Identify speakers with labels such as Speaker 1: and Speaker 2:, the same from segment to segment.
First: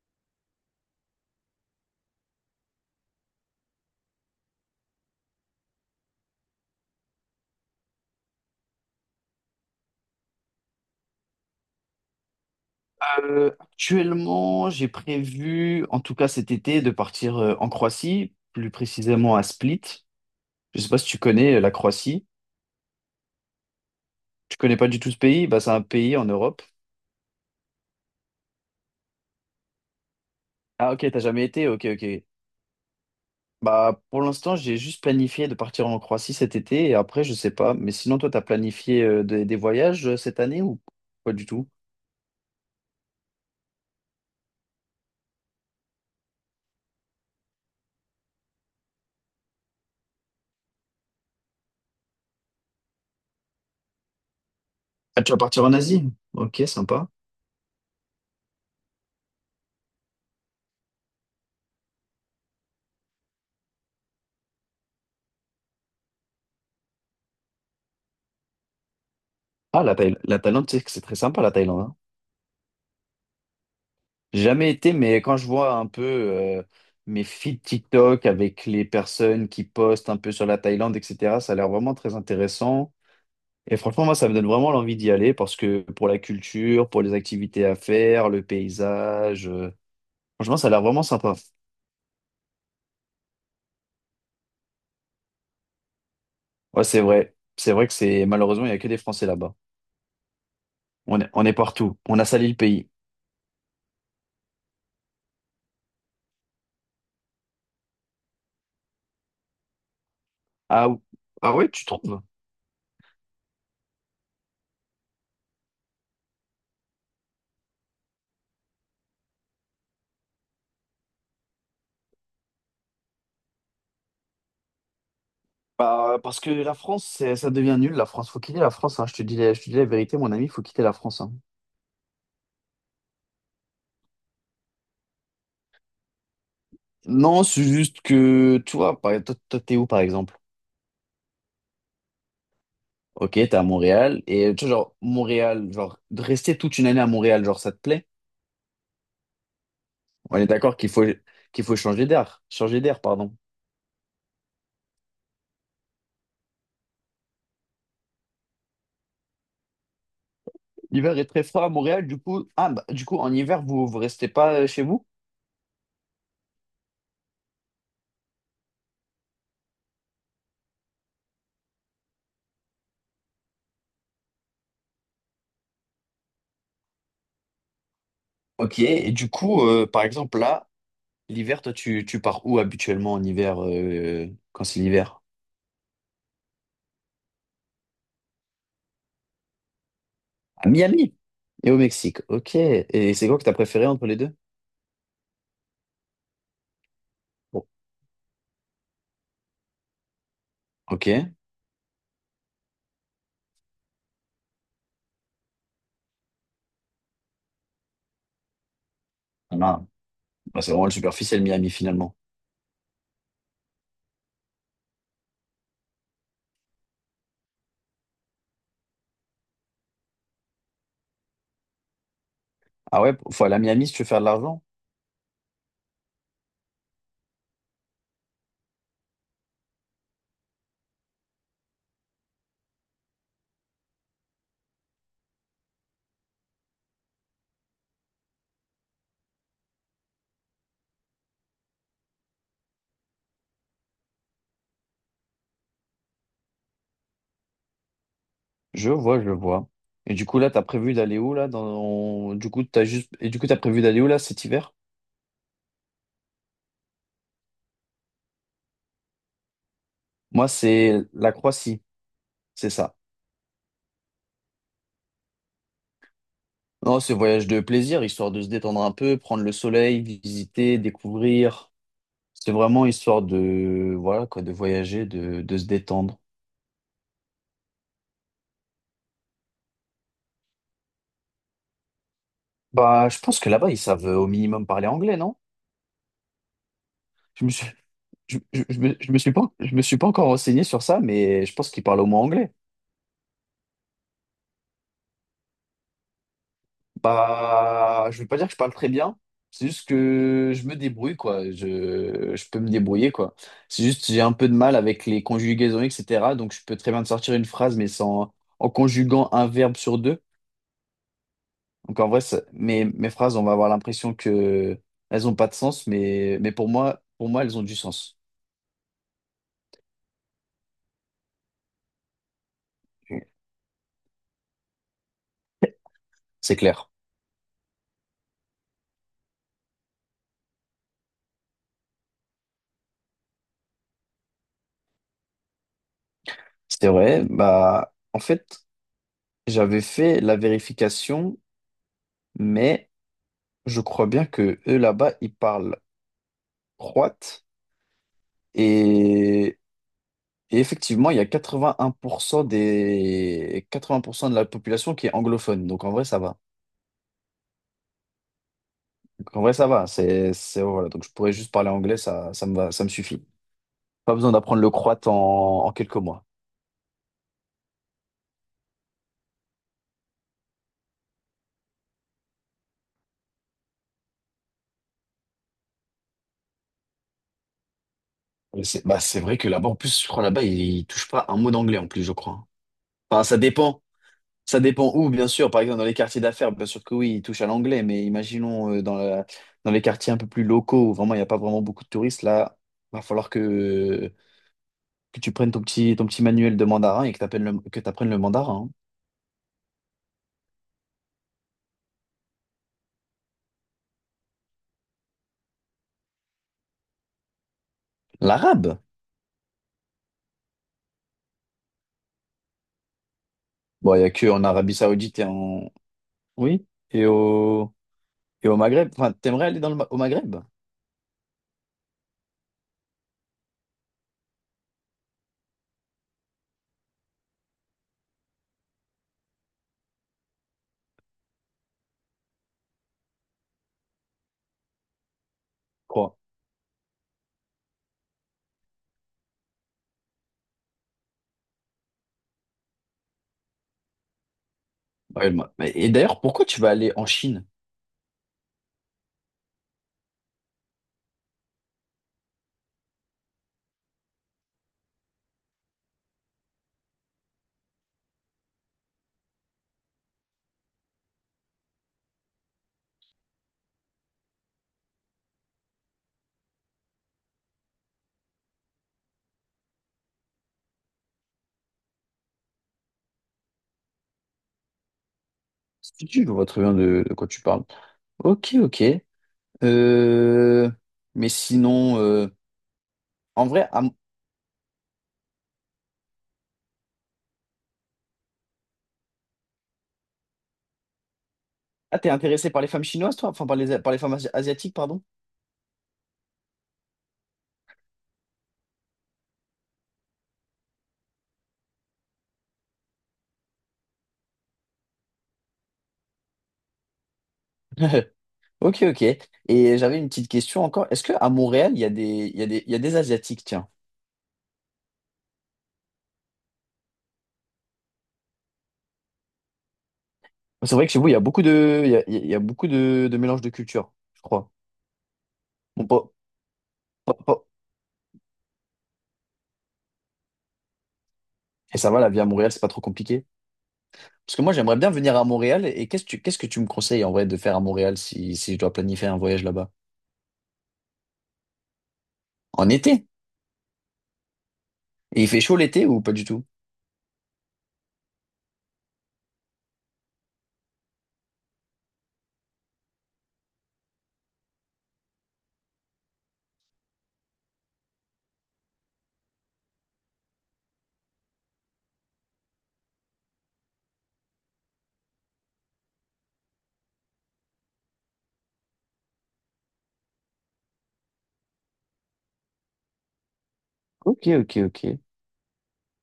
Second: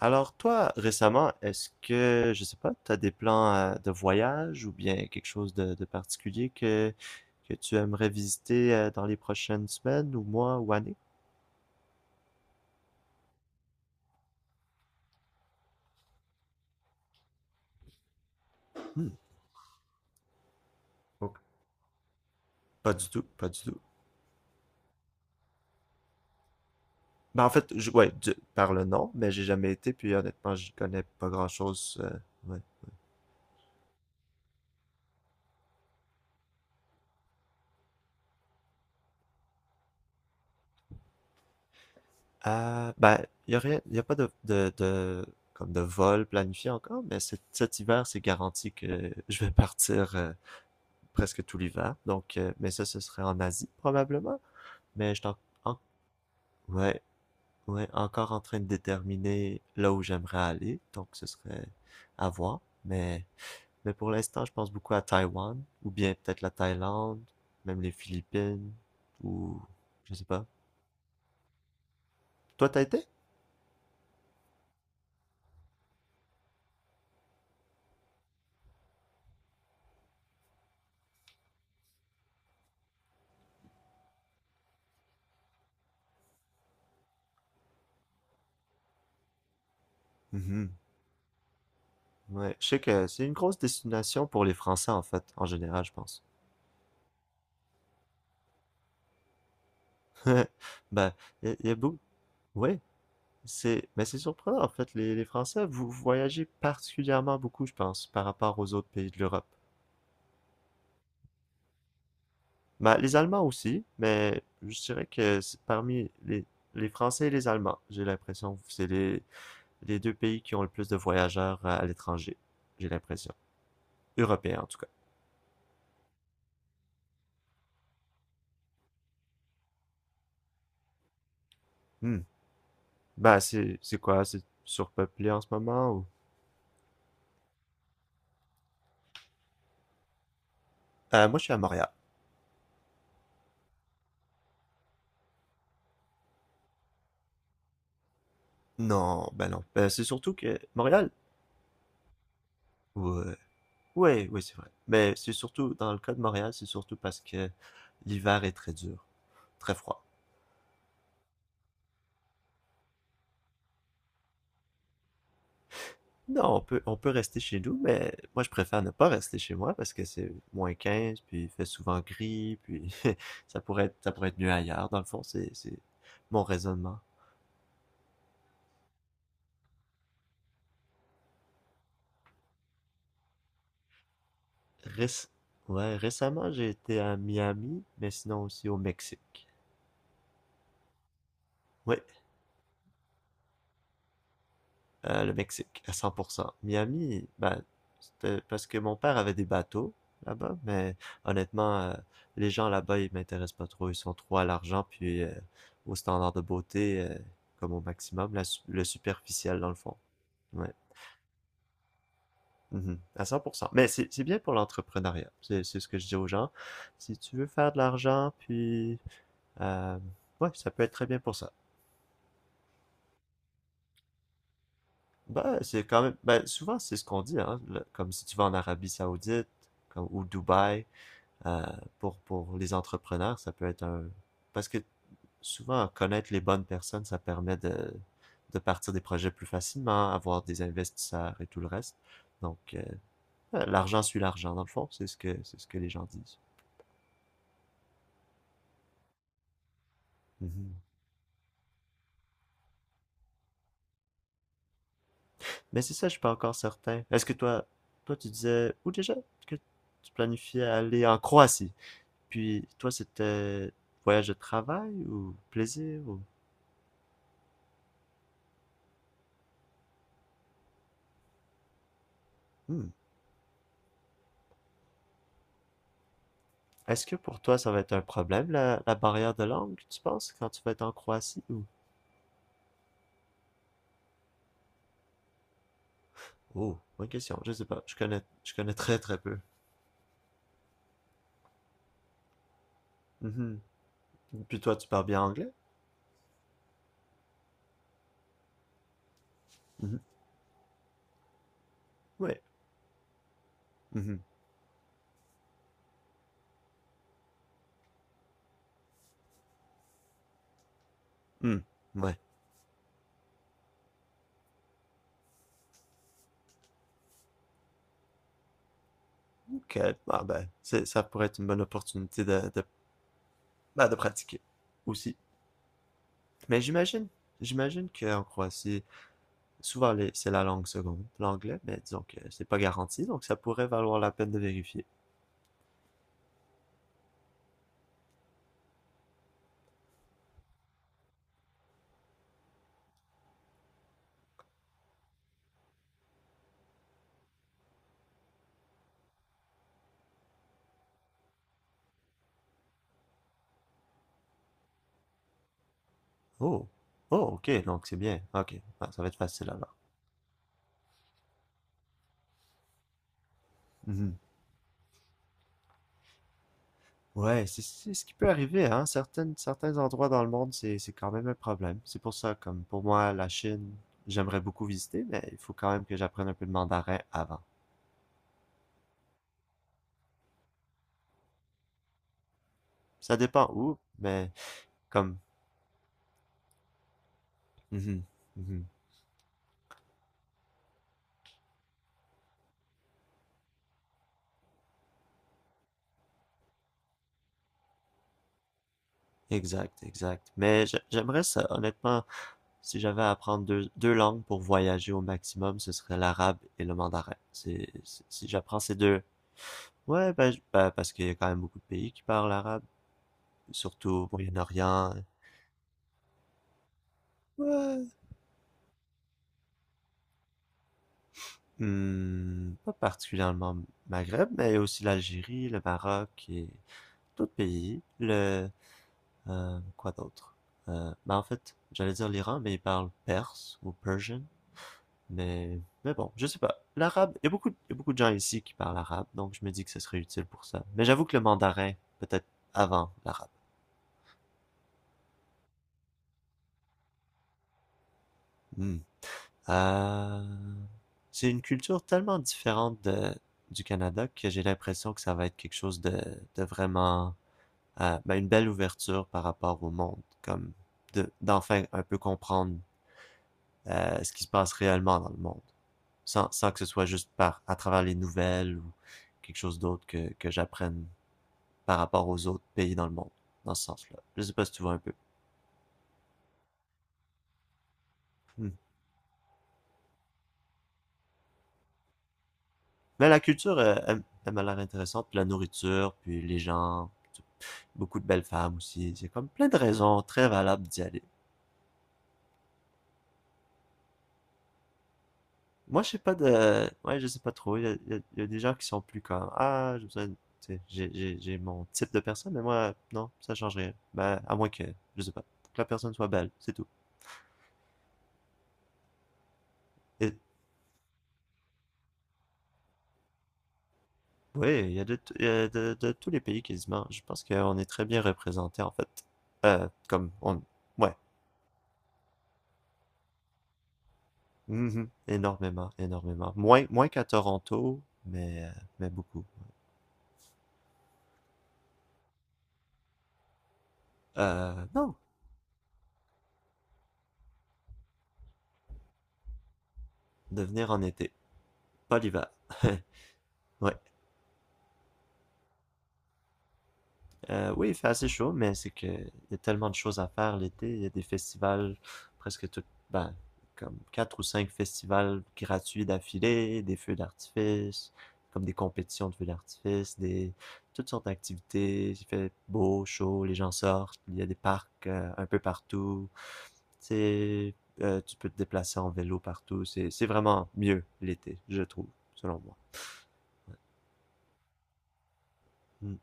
Speaker 1: Alors toi, récemment, est-ce que, je sais pas, t'as des plans de voyage ou bien quelque chose de particulier que tu aimerais visiter dans les prochaines semaines ou mois ou années?
Speaker 2: Actuellement, j'ai prévu, en tout cas cet été, de partir en Croatie, plus
Speaker 1: Hmm,
Speaker 2: précisément à Split. Je sais pas si tu
Speaker 1: ok.
Speaker 2: connais la Croatie.
Speaker 1: Pas du tout, pas du tout.
Speaker 2: Tu connais pas du tout ce pays? Bah, c'est un pays en Europe.
Speaker 1: Ben en fait, ouais, par le nom, mais j'ai jamais été, puis honnêtement, j'y
Speaker 2: Ah
Speaker 1: connais
Speaker 2: ok, t'as
Speaker 1: pas
Speaker 2: jamais été? Ok,
Speaker 1: grand-chose.
Speaker 2: ok.
Speaker 1: Ouais.
Speaker 2: Bah, pour l'instant, j'ai juste planifié de partir en Croatie cet été et après, je sais pas. Mais sinon, toi, t'as planifié des voyages cette année ou pas du tout?
Speaker 1: Ben, y a rien, y a pas comme de vol planifié encore, mais cet hiver, c'est garanti que je vais partir presque tout l'hiver. Donc, mais ça, ce serait en Asie probablement. Mais je
Speaker 2: Ah,
Speaker 1: suis
Speaker 2: tu
Speaker 1: en-
Speaker 2: vas partir en
Speaker 1: en-
Speaker 2: Asie? Ok,
Speaker 1: ouais,
Speaker 2: sympa.
Speaker 1: ouais, encore en train de déterminer là où j'aimerais aller. Donc, ce serait à voir. Mais, mais pour l'instant, je pense beaucoup à Taïwan ou bien peut-être la Thaïlande, même les Philippines ou
Speaker 2: Ah,
Speaker 1: je sais
Speaker 2: La
Speaker 1: pas.
Speaker 2: Thaïlande, tu c'est très sympa, la Thaïlande, hein.
Speaker 1: Toi, t'as été?
Speaker 2: Jamais été, mais quand je vois un peu mes feeds TikTok avec les personnes qui postent un peu sur la Thaïlande, etc., ça a l'air vraiment très intéressant. Et franchement, moi, ça me donne vraiment l'envie d'y aller parce que pour la culture, pour les activités à faire, le paysage, franchement, ça
Speaker 1: Mhm.
Speaker 2: a l'air vraiment sympa.
Speaker 1: Ouais, je sais que c'est une grosse destination pour les Français en fait, en général, je pense.
Speaker 2: Ouais, c'est vrai. C'est vrai que c'est malheureusement, il n'y a que des Français là-bas.
Speaker 1: Ben,
Speaker 2: On est
Speaker 1: y a beaucoup.
Speaker 2: partout. On a sali le
Speaker 1: Ouais.
Speaker 2: pays.
Speaker 1: C'est, mais c'est surprenant en fait, les Français, vous voyagez particulièrement beaucoup, je pense, par rapport aux autres pays de l'Europe.
Speaker 2: Ah, ou- ah ouais, tu trouves?
Speaker 1: Bah, les Allemands aussi, mais je dirais que c'est parmi les Français et les Allemands, j'ai l'impression, que c'est les deux pays qui ont le plus de voyageurs à l'étranger, j'ai l'impression. Européens en tout cas.
Speaker 2: Bah, parce que la France, c'est- ça devient nul. La France, faut quitter la France, hein. Je te dis, je te dis la vérité, mon ami, faut quitter la France, hein.
Speaker 1: Hmm. Bah, c'est quoi, c'est surpeuplé en ce moment ou?
Speaker 2: Non, c'est juste que, tu vois, par, toi, toi, t'es où, par exemple?
Speaker 1: Moi, je suis à Montréal.
Speaker 2: Ok, t'es à Montréal. Et tu vois, genre, Montréal, genre, de rester toute une année à Montréal, genre, ça te plaît?
Speaker 1: Non, ben non. Ben, c'est surtout
Speaker 2: On est
Speaker 1: que
Speaker 2: d'accord
Speaker 1: Montréal.
Speaker 2: qu'il faut changer d'air. Changer d'air, pardon.
Speaker 1: Ouais. Oui, oui, c'est vrai. Mais c'est surtout, dans le cas de Montréal, c'est surtout parce que l'hiver est très dur, très froid.
Speaker 2: L'hiver est très froid à Montréal, du coup, ah, bah, du coup, en hiver, vous, vous restez pas chez vous?
Speaker 1: Non, on peut rester chez nous, mais moi, je préfère ne pas rester chez moi parce que c'est moins 15, puis il fait souvent gris, puis ça pourrait être mieux ailleurs. Dans le fond, c'est mon raisonnement.
Speaker 2: Ok, et du coup, par exemple, là, l'hiver, toi, tu pars où habituellement en hiver, quand c'est l'hiver?
Speaker 1: Réc- ouais, récemment, j'ai été à Miami, mais sinon aussi au Mexique.
Speaker 2: À Miami et au
Speaker 1: Oui.
Speaker 2: Mexique. Ok. Et c'est quoi que t'as préféré entre les deux?
Speaker 1: Le Mexique, à 100%. Miami, bah,
Speaker 2: Bon.
Speaker 1: c'était parce que mon père avait des bateaux là-bas, mais
Speaker 2: Ok.
Speaker 1: honnêtement, les gens là-bas, ils m'intéressent pas trop. Ils sont trop à l'argent, puis au standard de beauté, comme au maximum, le
Speaker 2: Ah,
Speaker 1: superficiel dans le fond.
Speaker 2: bah,
Speaker 1: Ouais.
Speaker 2: c'est vraiment le superficiel Miami finalement.
Speaker 1: Mhm. À 100%. Mais c'est bien pour l'entrepreneuriat. C'est ce que je dis aux gens. Si tu veux faire de l'argent, puis... euh, ouais, ça peut être très bien pour ça.
Speaker 2: Ah ouais, faut aller à Miami si tu veux faire de l'argent.
Speaker 1: Ben, c'est quand même, ben, souvent c'est ce qu'on dit, hein, comme si tu vas en Arabie Saoudite, comme, ou Dubaï, euh, pour les entrepreneurs, ça peut être un, parce que souvent connaître les bonnes personnes, ça permet de partir des projets plus facilement, avoir des investisseurs et tout le reste. Donc, l'argent suit l'argent, dans le fond, c'est ce que les gens disent.
Speaker 2: Je vois, je vois. Et du coup là, t'as
Speaker 1: Mhm.
Speaker 2: prévu d'aller où là dans... Du coup, t'as juste... Et du coup, t'as prévu d'aller où là cet hiver?
Speaker 1: Mais c'est ça, je suis pas encore certain. Est-ce que toi, toi tu disais, ou déjà, que tu
Speaker 2: Moi,
Speaker 1: planifiais
Speaker 2: c'est
Speaker 1: aller en
Speaker 2: la
Speaker 1: Croatie?
Speaker 2: Croatie,
Speaker 1: Puis
Speaker 2: c'est
Speaker 1: toi,
Speaker 2: ça.
Speaker 1: c'était voyage de travail ou plaisir ou...
Speaker 2: Non, c'est voyage de plaisir, histoire de se détendre un peu, prendre le soleil, visiter, découvrir. C'est vraiment
Speaker 1: Hmm.
Speaker 2: histoire de, voilà quoi, de voyager, de se détendre.
Speaker 1: Est-ce que pour toi, ça va être un problème, la barrière de langue, tu penses, quand tu vas être en Croatie ou...
Speaker 2: Bah, je pense que là-bas, ils savent au minimum parler anglais, non?
Speaker 1: Oh, bonne question,
Speaker 2: Je me
Speaker 1: je sais
Speaker 2: suis,
Speaker 1: pas, je connais très
Speaker 2: je
Speaker 1: très
Speaker 2: me suis
Speaker 1: peu.
Speaker 2: pas, je me suis pas encore renseigné sur ça, mais je pense qu'ils parlent au moins anglais.
Speaker 1: Mhm. Puis toi, tu parles bien anglais?
Speaker 2: Bah, je vais pas dire que je parle très bien. C'est juste
Speaker 1: Mhm.
Speaker 2: que je me débrouille, quoi.
Speaker 1: Oui.
Speaker 2: Je peux me débrouiller, quoi. C'est juste que
Speaker 1: Mhm.
Speaker 2: j'ai un peu de mal avec les conjugaisons, etc. Donc, je peux très bien te sortir une phrase, mais sans, en conjuguant un verbe sur deux.
Speaker 1: Hmm.
Speaker 2: Donc, en
Speaker 1: Ouais.
Speaker 2: vrai, ça- mes phrases, on va avoir l'impression que elles ont pas de sens, mais pour moi, elles ont du sens.
Speaker 1: Ok. Ah ben, c'est, ça pourrait être une bonne opportunité ben, de pratiquer aussi.
Speaker 2: C'est
Speaker 1: Mais
Speaker 2: clair.
Speaker 1: j'imagine, j'imagine qu'en Croatie, souvent, c'est la langue seconde, l'anglais, mais disons que c'est pas garanti, donc ça pourrait valoir la peine de vérifier.
Speaker 2: C'est vrai, bah en fait, j'avais fait la vérification, mais je crois bien que eux là-bas, ils parlent croate et, et effectivement, il y a 81% des 80% de la population qui est anglophone. Donc en vrai, ça va.
Speaker 1: Oh, oh, ok, donc c'est bien. Ok, ah, ça va être
Speaker 2: Donc, en
Speaker 1: facile
Speaker 2: vrai, ça
Speaker 1: alors.
Speaker 2: va, c'est voilà, donc je pourrais juste parler anglais, ça me va, ça me suffit. Pas
Speaker 1: Mhm.
Speaker 2: besoin d'apprendre le croate en, en quelques mois.
Speaker 1: Ouais, c'est ce qui peut arriver, hein. Certains endroits dans le monde, c'est quand même un problème. C'est pour ça, comme pour moi, la Chine, j'aimerais beaucoup visiter, mais il faut quand même que j'apprenne un peu de mandarin avant.
Speaker 2: Et c'est bah c'est vrai que là-bas en plus, je crois là-bas, ils touchent pas un mot d'anglais en plus, je crois.
Speaker 1: Ça
Speaker 2: Enfin, ça
Speaker 1: dépend où,
Speaker 2: dépend.
Speaker 1: mais
Speaker 2: Ça dépend où,
Speaker 1: comme.
Speaker 2: bien sûr. Par exemple, dans les quartiers d'affaires, bien sûr que oui, ils touchent à l'anglais,
Speaker 1: Mhm,
Speaker 2: mais
Speaker 1: mhm.
Speaker 2: imaginons dans les quartiers un peu plus locaux où vraiment il n'y a pas vraiment beaucoup de touristes, là, va falloir que tu prennes ton petit manuel de mandarin et que t'apprennes le mandarin, hein.
Speaker 1: Exact, exact. Mais j'aimerais ça, honnêtement. Si j'avais à apprendre deux langues pour voyager au maximum, ce serait l'arabe et le mandarin. C'est, si j'apprends ces
Speaker 2: L'arabe.
Speaker 1: deux, ouais, ben, parce qu'il y a quand même beaucoup de pays qui parlent arabe, surtout
Speaker 2: Bon, il n'y
Speaker 1: au
Speaker 2: a que en Arabie
Speaker 1: Moyen-Orient.
Speaker 2: Saoudite et en. Oui.
Speaker 1: Ouais,
Speaker 2: Et au Maghreb. Enfin, t'aimerais aller dans le, au Maghreb, je
Speaker 1: hmm, pas particulièrement Maghreb, mais aussi l'Algérie, le Maroc et d'autres pays. Le, quoi d'autre? Ben en fait, j'allais dire l'Iran, mais ils parlent perse ou persian. Mais bon,
Speaker 2: crois.
Speaker 1: je sais pas. L'arabe, il y a beaucoup, il y a beaucoup de gens ici qui parlent arabe, donc je me dis que ce serait utile pour ça. Mais j'avoue que le mandarin, peut-être avant l'arabe.
Speaker 2: Ouais, et d'ailleurs, pourquoi tu vas aller en Chine?
Speaker 1: Hmm. Euh, c'est une culture tellement différente de, du Canada que j'ai l'impression que ça va être quelque chose de vraiment, ben, une belle ouverture par rapport au monde, comme de, d'enfin un peu comprendre ce qui se passe réellement dans le monde, sans que ce soit juste par, à travers les nouvelles ou quelque chose d'autre que j'apprenne par rapport aux autres pays dans le monde, dans ce sens-là. Je sais pas si tu vois un peu.
Speaker 2: Si tu vois très bien de quoi tu parles.
Speaker 1: Hmm.
Speaker 2: Ok, ok. Euh, mais sinon,
Speaker 1: Mais la
Speaker 2: en
Speaker 1: culture,
Speaker 2: vrai,
Speaker 1: elle, elle m'a l'air intéressante, puis la nourriture, puis les gens, beaucoup de belles femmes aussi. C'est comme plein de raisons très valables d'y aller.
Speaker 2: ah, t'es intéressé par les femmes chinoises, toi? Enfin, par les femmes asiatiques, pardon?
Speaker 1: Moi, je sais pas de... Ouais, je sais pas trop. Il y a des gens qui sont plus comme... Ah, tu sais, j'ai mon type de personne, mais moi, non, ça change rien. Ben, à moins que, je sais pas, que la personne soit belle, c'est tout.
Speaker 2: Ok, ok. Et j'avais une
Speaker 1: Et
Speaker 2: petite question encore. Est-ce que à Montréal, il y a des, il y a des, il y a des Asiatiques, tiens?
Speaker 1: oui, il y a de, t- il y a de tous les pays quasiment. Je pense qu'on est très bien représenté en fait. Comme on,
Speaker 2: C'est vrai que
Speaker 1: ouais,
Speaker 2: chez vous, il y a beaucoup de, il y a beaucoup de mélange de cultures, je crois.
Speaker 1: mhm. Énormément,
Speaker 2: Bon,
Speaker 1: énormément. Moins, moins qu'à
Speaker 2: pas- pas- pas-
Speaker 1: Toronto, mais, euh, mais beaucoup.
Speaker 2: Et ça va, la vie à Montréal, c'est pas trop compliqué. Parce que moi, j'aimerais bien
Speaker 1: Non,
Speaker 2: venir à Montréal. Et qu'est-ce que tu me conseilles en vrai de faire à Montréal si, si je dois planifier un voyage là-bas?
Speaker 1: de venir en été, pas l'hiver.
Speaker 2: En été?
Speaker 1: Ouais.
Speaker 2: Et il fait chaud l'été ou pas du tout?
Speaker 1: Oui, il fait assez chaud, mais c'est que il y a tellement de choses à faire l'été. Il y a des festivals, presque tout, ben, comme quatre ou cinq festivals gratuits d'affilée, des feux d'artifice, comme des compétitions de feux d'artifice, des toutes sortes d'activités. Il fait beau, chaud, les gens sortent. Il y a des parcs un peu partout. C'est, tu peux te déplacer en vélo partout. C'est vraiment mieux l'été, je trouve, selon moi.
Speaker 2: Ok, ok, ok. Et
Speaker 1: Mm.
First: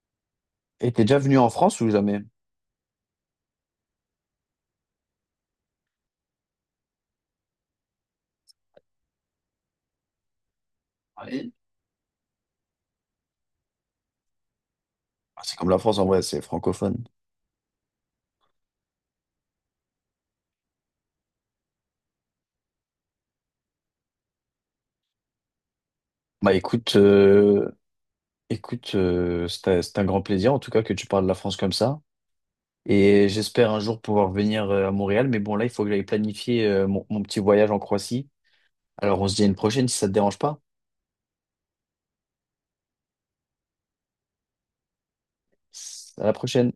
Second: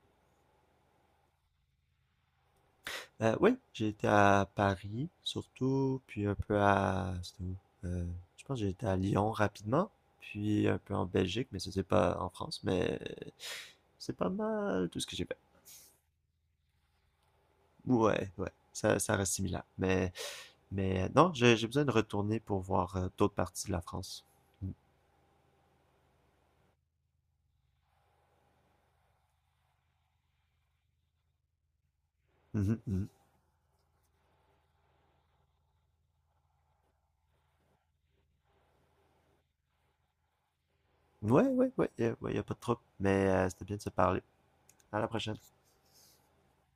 Speaker 2: t'es déjà venu en France ou jamais?
Speaker 1: Oui, j'ai été à Paris, surtout, puis un peu à... C'était où? Euh, je pense que j'ai été à Lyon rapidement, puis un peu en Belgique, mais ça c'est pas en France, mais c'est pas mal tout ce que j'ai fait.
Speaker 2: Ah, c'est comme la France en vrai, c'est francophone.
Speaker 1: Ouais, ouais, ça reste similaire. Mais non, j'ai besoin de retourner pour voir d'autres parties de la France.
Speaker 2: Bah écoute, écoute, c'est un grand plaisir en tout cas que tu parles de la France comme ça.
Speaker 1: Mhm, mhm.
Speaker 2: Et j'espère un jour pouvoir venir à Montréal. Mais bon, là, il faut que j'aille planifier mon petit voyage en Croatie. Alors on se dit à une prochaine si ça te dérange pas.
Speaker 1: Ouais, ouais, ouais, ouais, y a pas de trouble, mais c'était bien de se parler. À la prochaine.
Speaker 2: À la prochaine.